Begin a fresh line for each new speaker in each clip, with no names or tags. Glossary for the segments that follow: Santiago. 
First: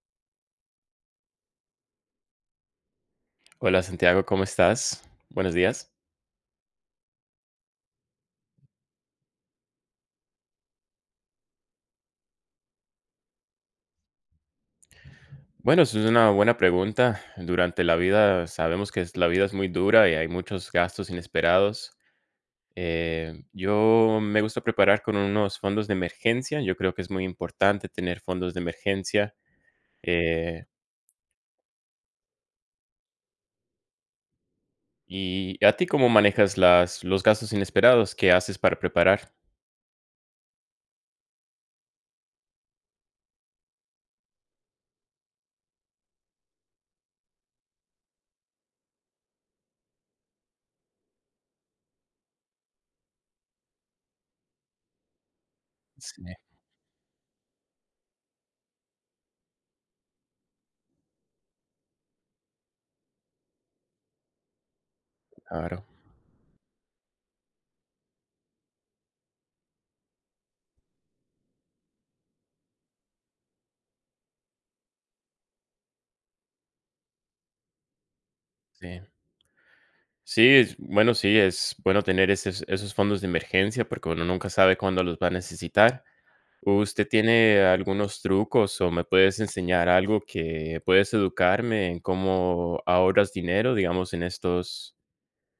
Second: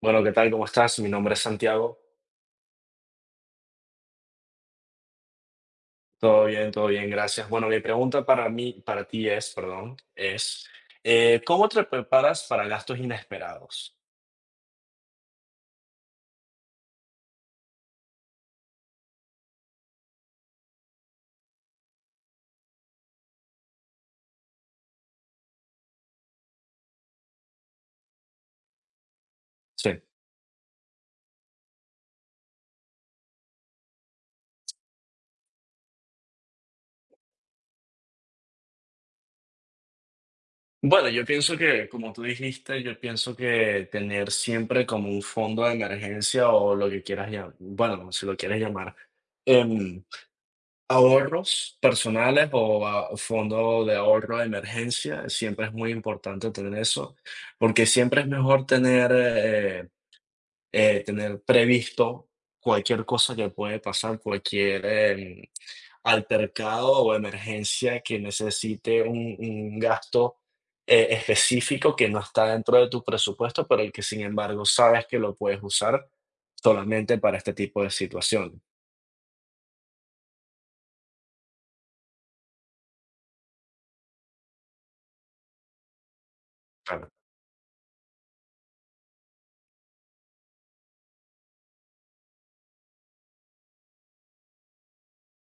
Bueno, ¿qué tal? ¿Cómo estás? Mi nombre es Santiago.
Hola Santiago, ¿cómo estás? Buenos días.
Todo bien, gracias. Bueno, mi pregunta para mí, para ti es, perdón, es, ¿cómo te preparas para gastos inesperados?
Bueno, eso es una buena pregunta. Durante la vida sabemos que la vida es muy dura y hay muchos gastos inesperados. Yo me gusta preparar con unos fondos de emergencia. Yo creo que es muy importante tener fondos de emergencia.
Sí.
Eh, ¿Y a ti cómo manejas los gastos inesperados? ¿Qué haces para preparar?
Bueno, yo pienso que, como tú dijiste, yo pienso que tener siempre como un fondo de emergencia o lo que quieras llamar, bueno, si lo quieres llamar, em, ahorros personales o fondo de ahorro de emergencia, siempre es muy
Sí,
importante tener eso, porque siempre es mejor tener previsto cualquier cosa que puede pasar, cualquier
claro,
altercado o emergencia que necesite un gasto específico que no está dentro de tu presupuesto, pero el que sin embargo sabes que lo puedes usar solamente para este tipo de situaciones.
sí. Sí, bueno, sí, es bueno tener esos fondos de emergencia porque uno nunca sabe cuándo los va a necesitar. ¿Usted
Claro.
tiene algunos trucos o me puedes enseñar algo que puedes educarme en cómo ahorras dinero, digamos, en estos,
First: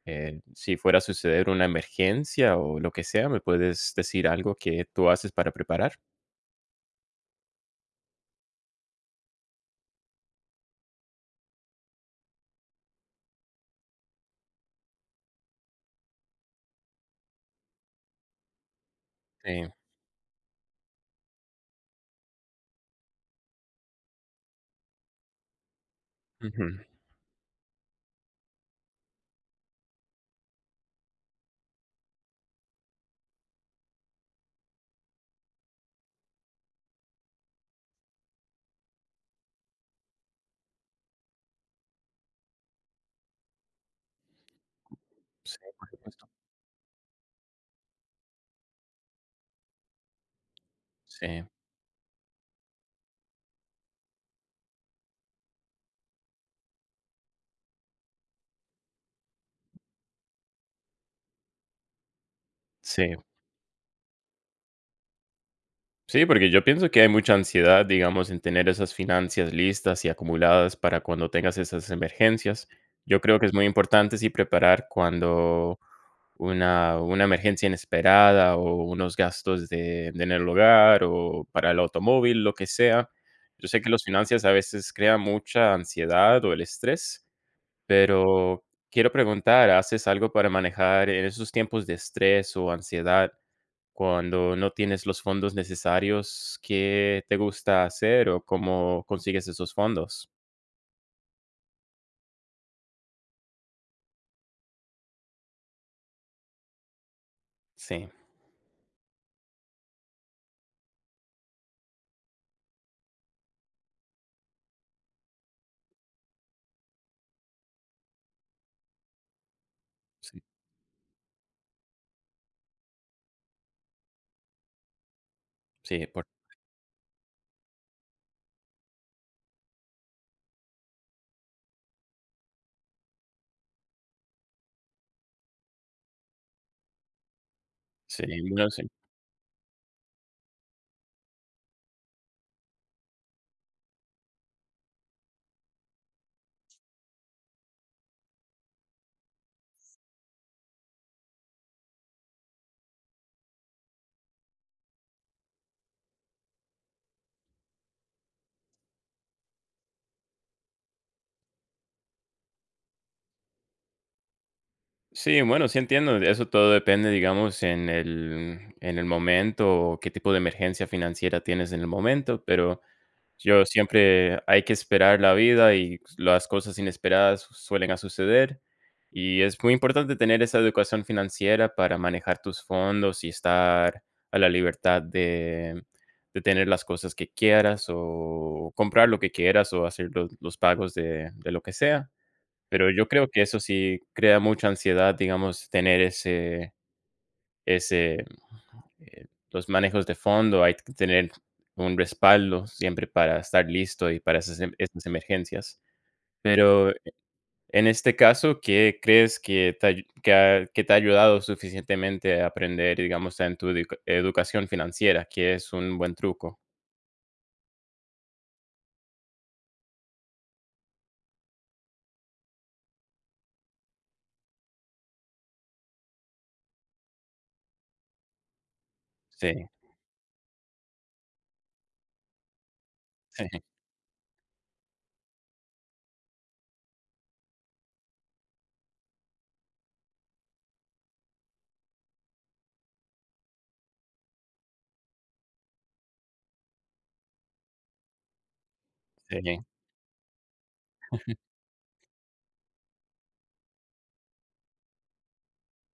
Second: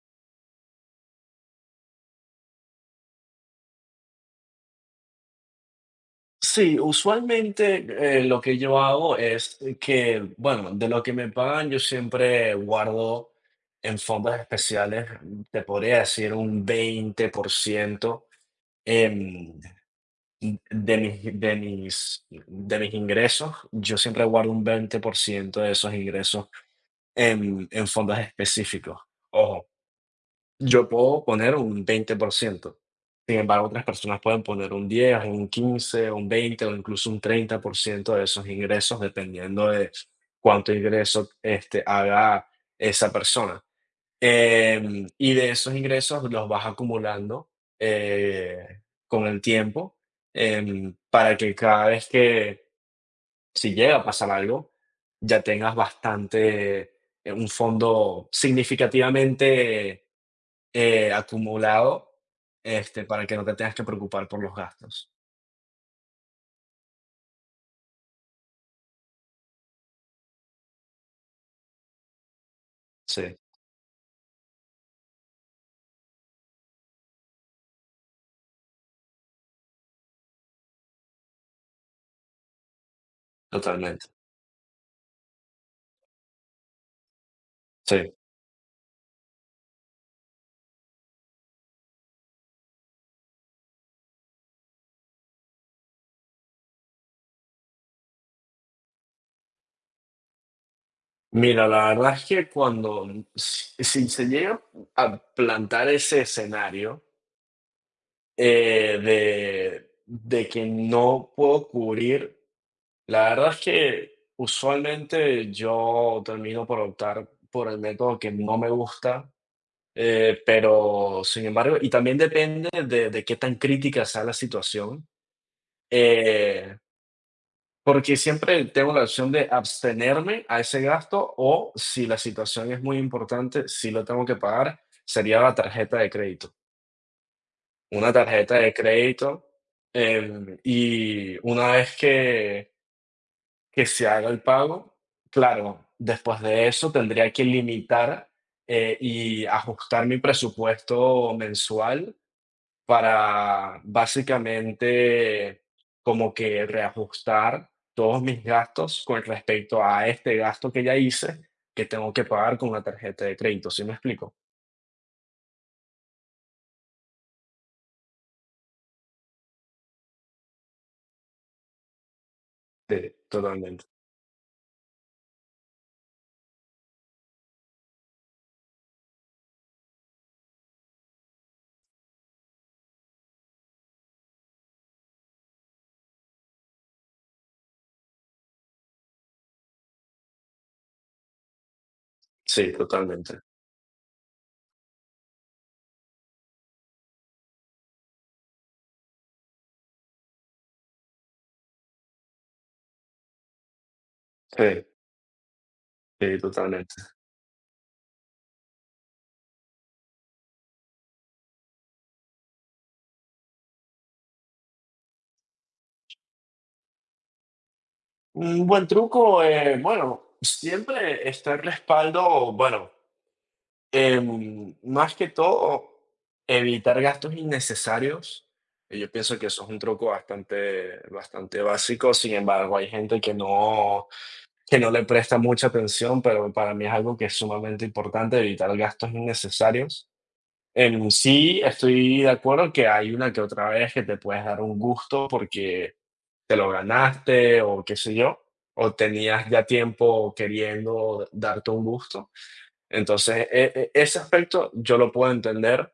si fuera a suceder una emergencia o lo que sea, me puedes decir algo que tú haces para preparar?
Sí, usualmente lo que yo hago es que, bueno, de lo que me pagan yo siempre guardo en fondos especiales, te podría decir un 20% em,
Sí,
de mis ingresos. Yo siempre guardo un 20% de esos ingresos
ujú,
en fondos específicos. Ojo, yo puedo poner un 20%. Sin embargo, otras personas pueden poner un 10, un 15, un 20 o incluso un 30% de esos ingresos, dependiendo de cuánto ingreso, haga esa persona. Y de
sí,
esos
por
ingresos
supuesto,
los vas acumulando, eh, con el tiempo, para
sí,
que cada vez que, si llega a pasar algo, ya tengas bastante, un fondo significativamente acumulado,
sí.
para que no te tengas que preocupar por los gastos.
Sí, porque yo pienso que hay mucha ansiedad, digamos, en tener esas finanzas listas y acumuladas para cuando tengas esas emergencias. Yo
Sí,
creo que es muy importante, sí, preparar cuando una emergencia inesperada o unos gastos de en el hogar o para el automóvil, lo que sea. Yo sé que las
totalmente.
finanzas a veces crean mucha ansiedad o el estrés,
Sí.
pero quiero preguntar, ¿haces algo para manejar en esos tiempos de estrés o ansiedad? Cuando no tienes los fondos necesarios, ¿qué te gusta hacer o cómo consigues esos fondos?
Mira, la verdad es que cuando si se llega a plantar ese escenario,
Sí,
de que no puedo cubrir, la verdad es que usualmente yo termino por optar por el método que no me gusta,
sí,
pero sin embargo y también depende de qué tan crítica sea la situación,
sí, por
eh porque siempre tengo la opción de abstenerme a ese gasto o si la situación es muy importante, si lo tengo que pagar, sería la tarjeta de crédito. Una
sí,
tarjeta
bueno,
de
sí.
crédito, y una vez que, se haga el pago, claro, después de eso tendría que limitar y ajustar mi presupuesto mensual para básicamente como que reajustar todos mis gastos con respecto a este gasto que ya hice, que tengo que pagar con una tarjeta de crédito, ¿sí me explico?
Sí, bueno, sí entiendo, eso todo depende, digamos, en el momento, o qué tipo de emergencia financiera tienes en el momento, pero
Sí,
yo
totalmente.
siempre hay que esperar la vida y las cosas inesperadas suelen a suceder, y es muy importante tener esa educación financiera para manejar tus fondos y estar a la libertad de tener las cosas que quieras, o comprar lo que quieras, o hacer los pagos de lo que sea.
Sí,
Pero yo creo
totalmente.
que eso sí crea mucha ansiedad, digamos, tener ese ese eh, los manejos de fondo, hay que tener un respaldo siempre para estar listo y para
Sí,
esas emergencias.
sí,
Pero
totalmente.
en este caso, ¿qué crees que te, ayu- que, ha, que te ha ayudado suficientemente a aprender, digamos, en tu educación financiera, que es un buen truco?
Un buen truco, bueno, siempre está el respaldo, bueno. Más que todo, evitar gastos innecesarios. Yo pienso que eso es
Sí,
un truco bastante, bastante básico. Sin embargo, hay gente
sí,
que no le presta mucha atención, pero para mí es algo que es sumamente importante, evitar gastos innecesarios. En sí, estoy de acuerdo que hay una que otra vez que te puedes dar un gusto porque te lo ganaste o qué sé yo, o tenías ya
sí,
tiempo queriendo darte un gusto, entonces, ese aspecto yo lo puedo entender,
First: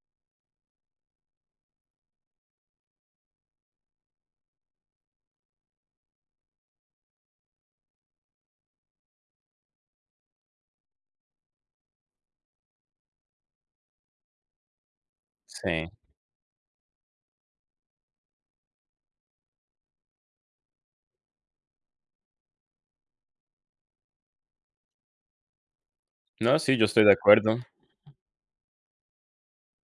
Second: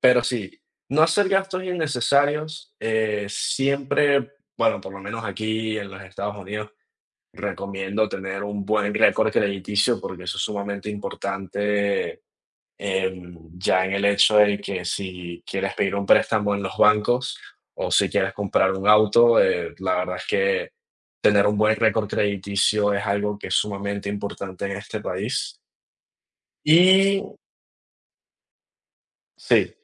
pero sí, no hacer gastos innecesarios, siempre, bueno, por lo menos aquí en los Estados Unidos, recomiendo tener un buen récord crediticio, porque eso es sumamente importante, ya en el hecho de que si quieres
sí.
pedir un préstamo en los bancos o si quieres comprar un auto, la verdad es que tener un buen récord crediticio es algo que es sumamente importante en este país.
No, sí, yo estoy de
Y
acuerdo.
sí.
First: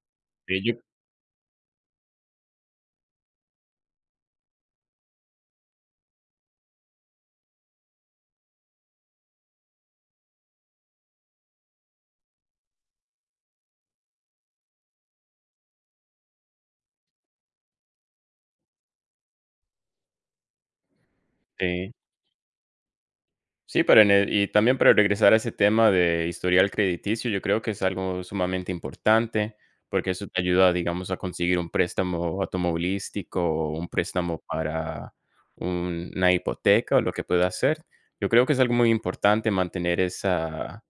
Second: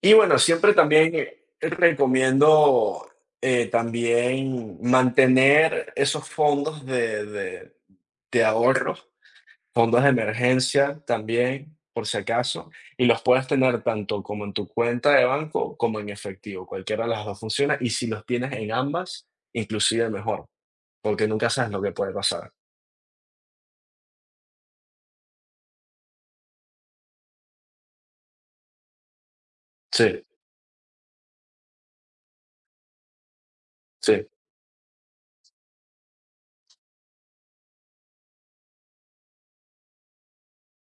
Y bueno,
Sí,
siempre también recomiendo también mantener esos fondos de ahorros, fondos de emergencia también, por si acaso, y los puedes tener tanto como en tu cuenta de banco como en efectivo, cualquiera de las dos funciona, y si los tienes en ambas, inclusive mejor, porque nunca sabes lo que
sí.
puede pasar.
Sí, pero en el y también para regresar a ese tema de historial crediticio, yo creo que es algo sumamente importante, porque
Sí,
eso te ayuda, digamos, a conseguir un préstamo automovilístico o un
sí,
préstamo para una hipoteca o lo que pueda ser. Yo creo que es algo muy importante mantener esa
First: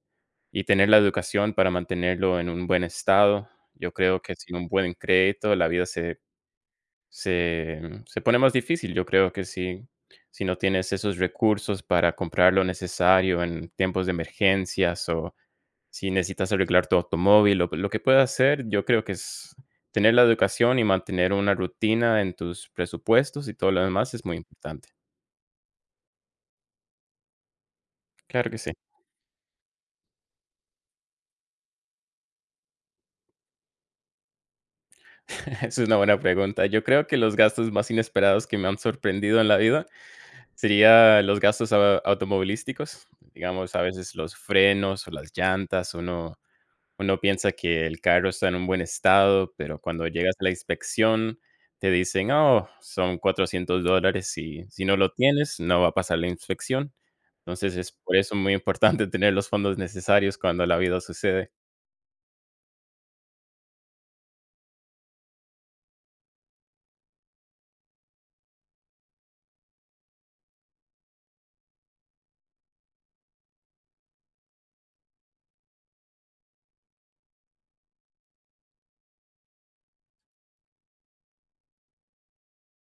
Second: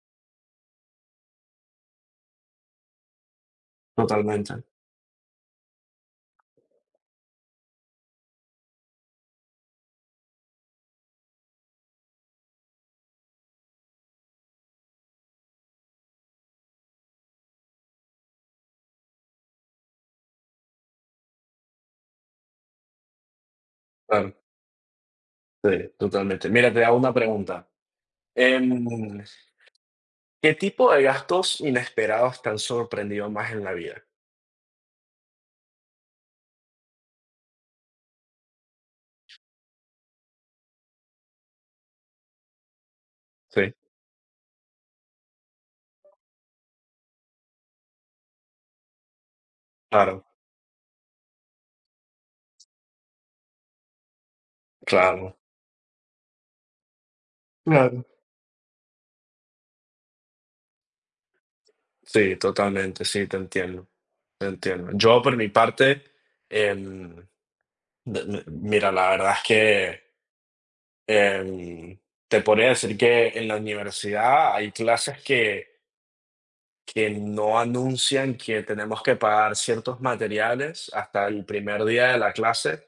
y tener la educación para mantenerlo en un buen estado. Yo creo que sin
totalmente.
un buen crédito la vida se pone más difícil, yo creo que sí, si no tienes esos recursos para comprar lo necesario en tiempos de emergencias, o si necesitas arreglar tu automóvil, lo que puedas hacer, yo creo que es tener la educación y mantener una rutina en tus presupuestos y todo lo demás es
Claro,
muy importante.
sí, totalmente. Mira, te hago una pregunta.
Claro que sí.
Em, ¿Qué tipo de gastos inesperados te han sorprendido más en la vida?
Es una buena pregunta. Yo creo que los gastos más inesperados que me han sorprendido en la vida sería los gastos a automovilísticos,
Sí,
digamos, a veces los frenos o las llantas, uno uno piensa que el carro está en un buen estado, pero cuando
claro,
llegas a la inspección te dicen: "Oh, son $400 y si no lo
claro.
tienes, no va a pasar la inspección". Entonces, es
Claro,
por eso muy importante tener los fondos necesarios cuando la vida sucede.
sí, totalmente, sí, te entiendo, te entiendo. Yo por mi parte, em, mira, la verdad es que em, te podría decir que en la universidad hay clases que no anuncian que tenemos que pagar ciertos materiales hasta el primer día de la clase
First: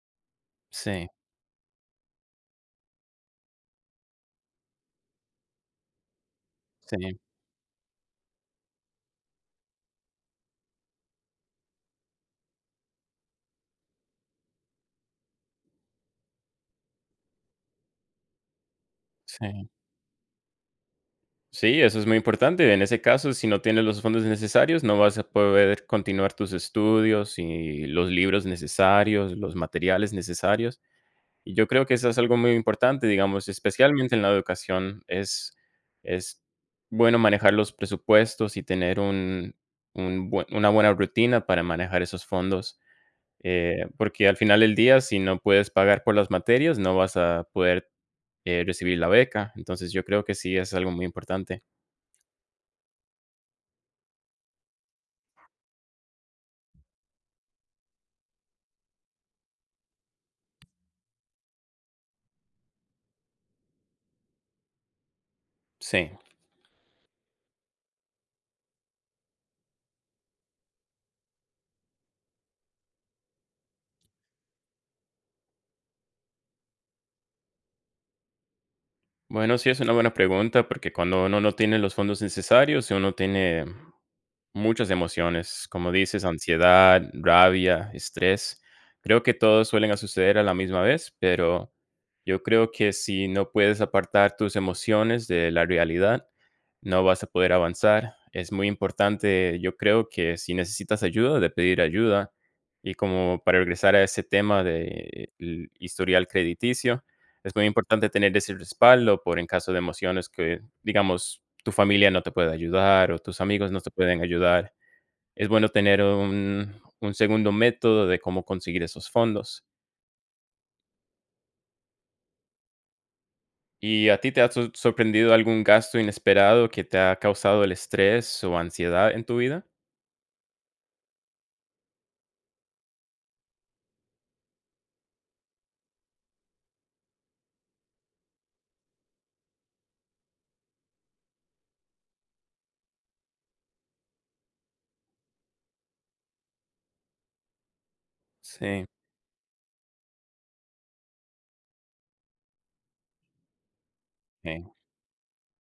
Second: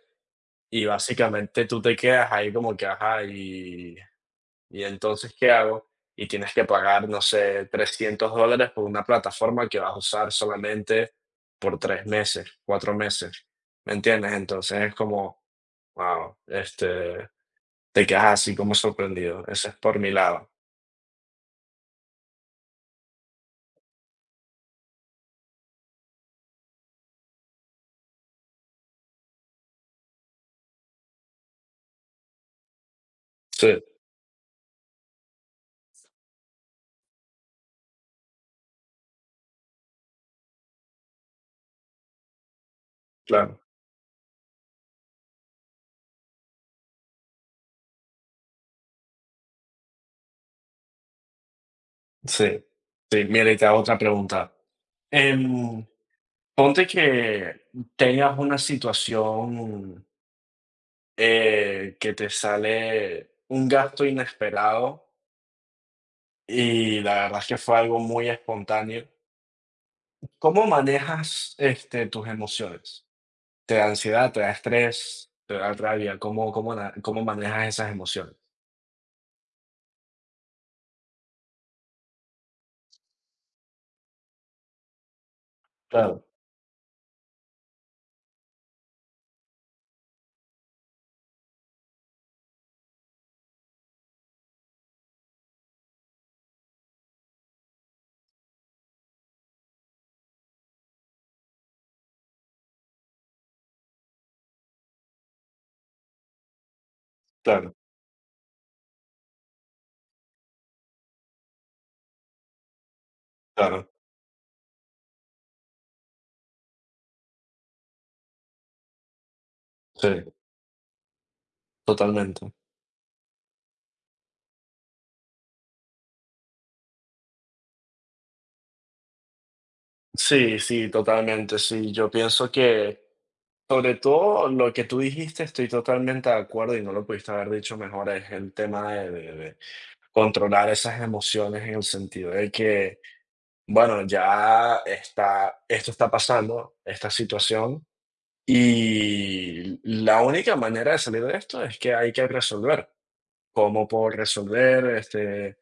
y
Sí,
básicamente tú te quedas ahí como que, ajá, y entonces, ¿qué hago? Y tienes que pagar,
sí,
no sé, $300 por una plataforma que vas a usar solamente por 3 meses, 4 meses, ¿me entiendes? Entonces es como, wow, este, te quedas así como sorprendido. Ese
sí.
es por mi lado.
Sí, eso es muy importante. En ese caso, si no tienes los fondos necesarios, no vas a poder continuar tus estudios y los libros necesarios, los materiales necesarios. Y yo creo que eso es algo muy importante, digamos,
Sí,
especialmente en la educación, es bueno manejar los presupuestos y tener un bue una buena rutina para manejar esos fondos,
claro.
porque al final del día, si no puedes pagar por las materias, no vas a poder, recibir la beca. Entonces, yo creo que sí es algo muy importante.
Sí, sí. Mira, y te hago otra pregunta. Em, ponte que tengas una situación que te sale un gasto inesperado.
Sí.
Y la verdad es que fue algo muy espontáneo. ¿Cómo manejas, este, tus emociones? ¿Te da ansiedad, te da estrés, te da rabia? ¿Cómo, cómo, cómo manejas esas emociones?
Bueno, sí es una buena pregunta, porque cuando uno no tiene los fondos necesarios, si uno tiene muchas emociones, como
Claro,
dices, ansiedad, rabia, estrés. Creo que todos suelen a suceder a la misma vez, pero yo creo que si no puedes apartar tus emociones de la realidad, no vas a poder avanzar. Es muy importante, yo creo que si necesitas ayuda, de pedir ayuda. Y como para regresar a ese tema del historial crediticio, es muy
claro,
importante tener ese respaldo por en caso de emociones que, digamos, tu familia no te puede ayudar o tus amigos no
claro.
te pueden ayudar. Es bueno tener un segundo método de cómo conseguir esos fondos.
Sí, totalmente.
¿Y a ti te ha sorprendido algún gasto inesperado que te ha causado el estrés o ansiedad en tu vida?
Sí, sí, totalmente. Sí, yo pienso que sobre todo lo que tú dijiste, estoy totalmente de acuerdo y no lo pudiste haber dicho mejor, es el tema de controlar esas emociones en el sentido de que, bueno, ya está, esto está pasando, esta situación,
Sí,
y la única manera de salir de esto es que hay que resolver. ¿Cómo puedo
sí,
resolver?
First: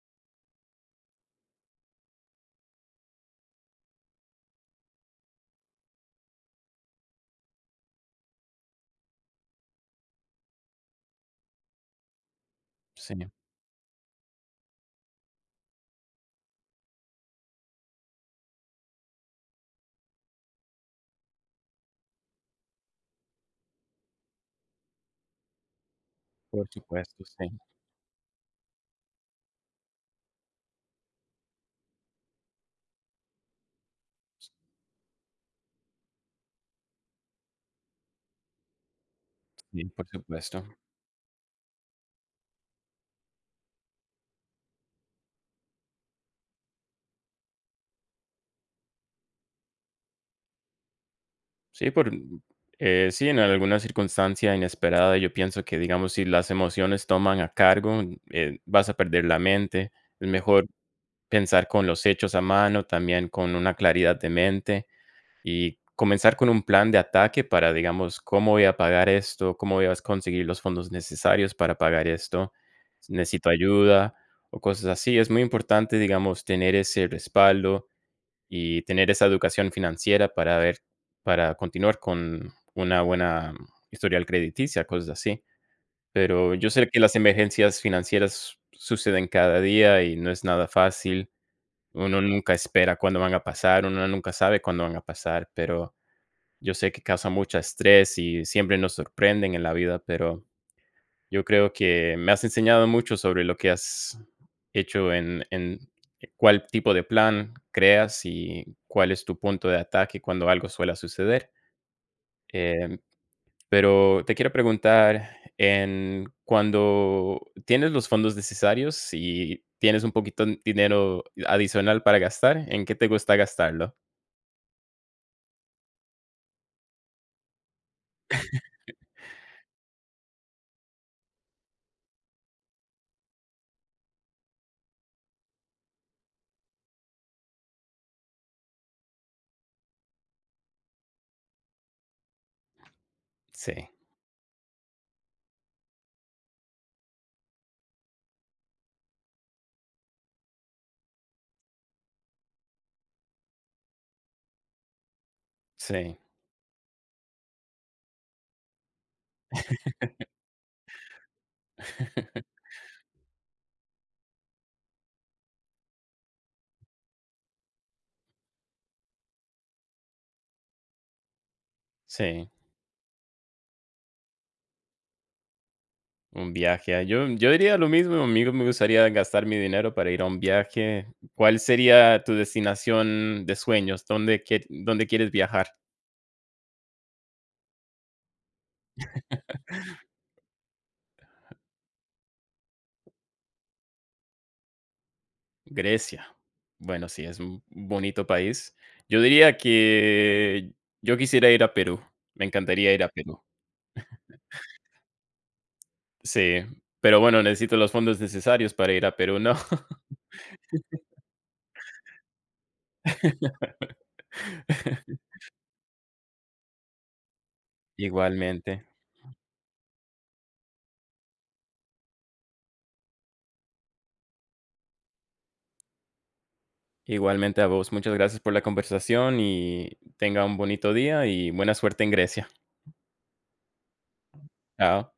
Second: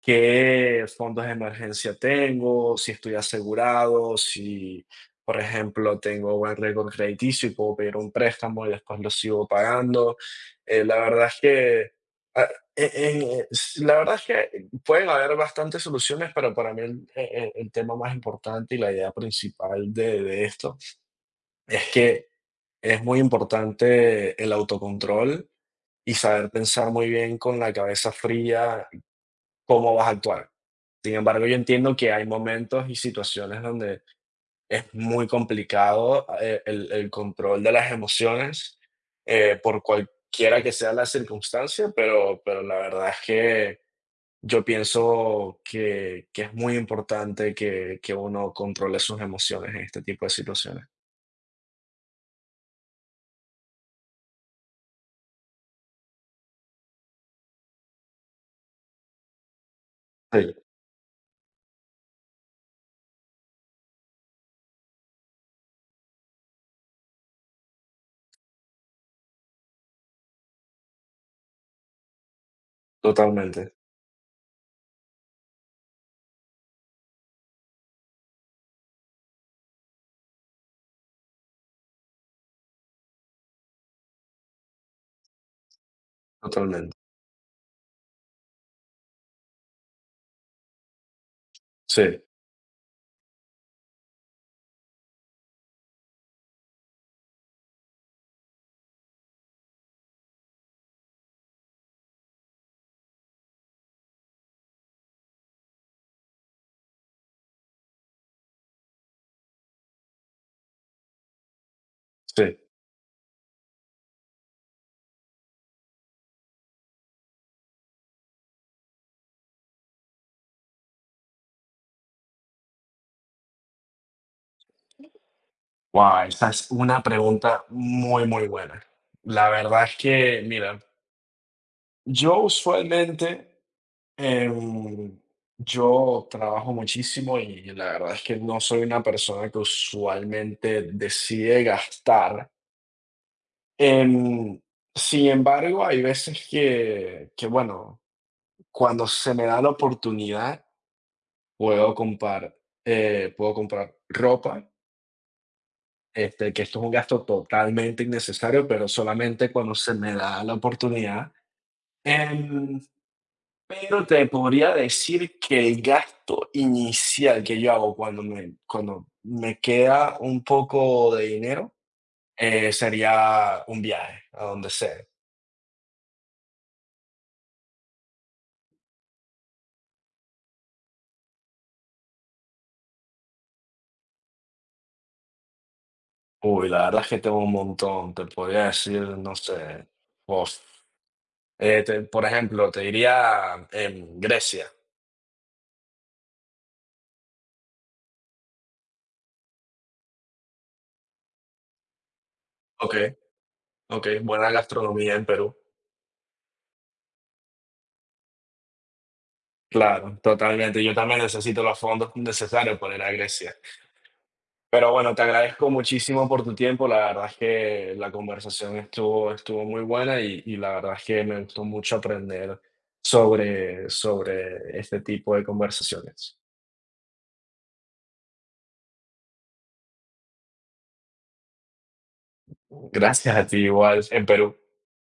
¿qué fondos de emergencia tengo, si estoy asegurado, si, por ejemplo, tengo buen récord crediticio y puedo pedir un préstamo y después lo sigo pagando? La verdad es que, ah, e-
sí,
en, La verdad es que pueden haber bastantes soluciones, pero para mí el tema más importante y la idea principal de esto es que es muy importante el autocontrol y saber
por
pensar muy
supuesto,
bien
sí,
con la cabeza fría cómo vas a actuar. Sin embargo, yo entiendo que hay momentos y situaciones donde es muy complicado, el control de las emociones, por
sí, por
cualquiera
supuesto.
que sea la circunstancia, pero la verdad es que yo pienso que es muy importante que uno controle sus emociones en este tipo de situaciones.
Sí, sí, en alguna circunstancia inesperada, yo pienso que, digamos, si las emociones toman a cargo, vas a perder la mente. Es
Sí,
mejor pensar con los hechos a mano, también con una claridad de mente y comenzar con un plan de ataque para, digamos, cómo voy a pagar esto, cómo voy a conseguir los fondos necesarios para pagar esto, necesito
totalmente,
ayuda o cosas así. Es muy importante, digamos, tener ese respaldo y tener esa educación financiera para ver, para continuar con una buena historial crediticia, cosas así. Pero yo sé
totalmente.
que las emergencias financieras suceden cada día y no es nada fácil.
Sí,
Uno nunca espera cuándo van a pasar, uno nunca sabe cuándo van a pasar, pero yo sé que causa mucho estrés y siempre nos sorprenden en la vida, pero yo creo que me has enseñado mucho sobre lo que has hecho en cuál tipo de plan creas y cuál es tu punto de ataque cuando algo suele suceder.
sí.
Em, pero te quiero preguntar, en cuando tienes los fondos necesarios y tienes un poquito de dinero adicional para gastar, ¿en qué te gusta gastarlo?
Guau, esa es una pregunta muy, muy buena. La verdad es que, mira. Yo usualmente, em, yo trabajo muchísimo y la verdad es que no soy una persona que usualmente decide gastar.
Sí,
Em, sin embargo, hay veces que, bueno, cuando se me da la oportunidad, puedo comprar, puedo comprar ropa,
sí,
este, que esto es un gasto totalmente innecesario, pero solamente cuando se me da la oportunidad. Em, Pero te podría decir que el gasto inicial que yo hago cuando me queda un poco de dinero
sí.
sería un viaje a donde sea.
Un viaje, ah, yo diría lo mismo, a me gustaría gastar mi dinero para ir a un viaje. ¿Cuál sería tu destinación de sueños? Dónde quieres viajar?
Uy, la verdad es que tengo un montón. Te podría decir, no sé, vos. Por ejemplo, te diría en Grecia.
Grecia. Bueno, sí, es un bonito país. Yo diría que yo quisiera ir a Perú, me encantaría
Ok,
ir a Perú.
ok, buena gastronomía en Perú.
Sí, pero bueno, necesito los fondos necesarios para ir a Perú, ¿no?
Claro, totalmente. Yo también necesito los fondos necesarios para ir a Grecia. Pero bueno, te agradezco muchísimo por tu tiempo. La verdad es que la
Igualmente,
conversación estuvo, estuvo muy buena y la verdad es que me gustó mucho aprender sobre, sobre este tipo de conversaciones.
igualmente a vos. Muchas gracias por la conversación y tenga un bonito día y buena suerte en Grecia.
Gracias a ti, igual en Perú.
Chao.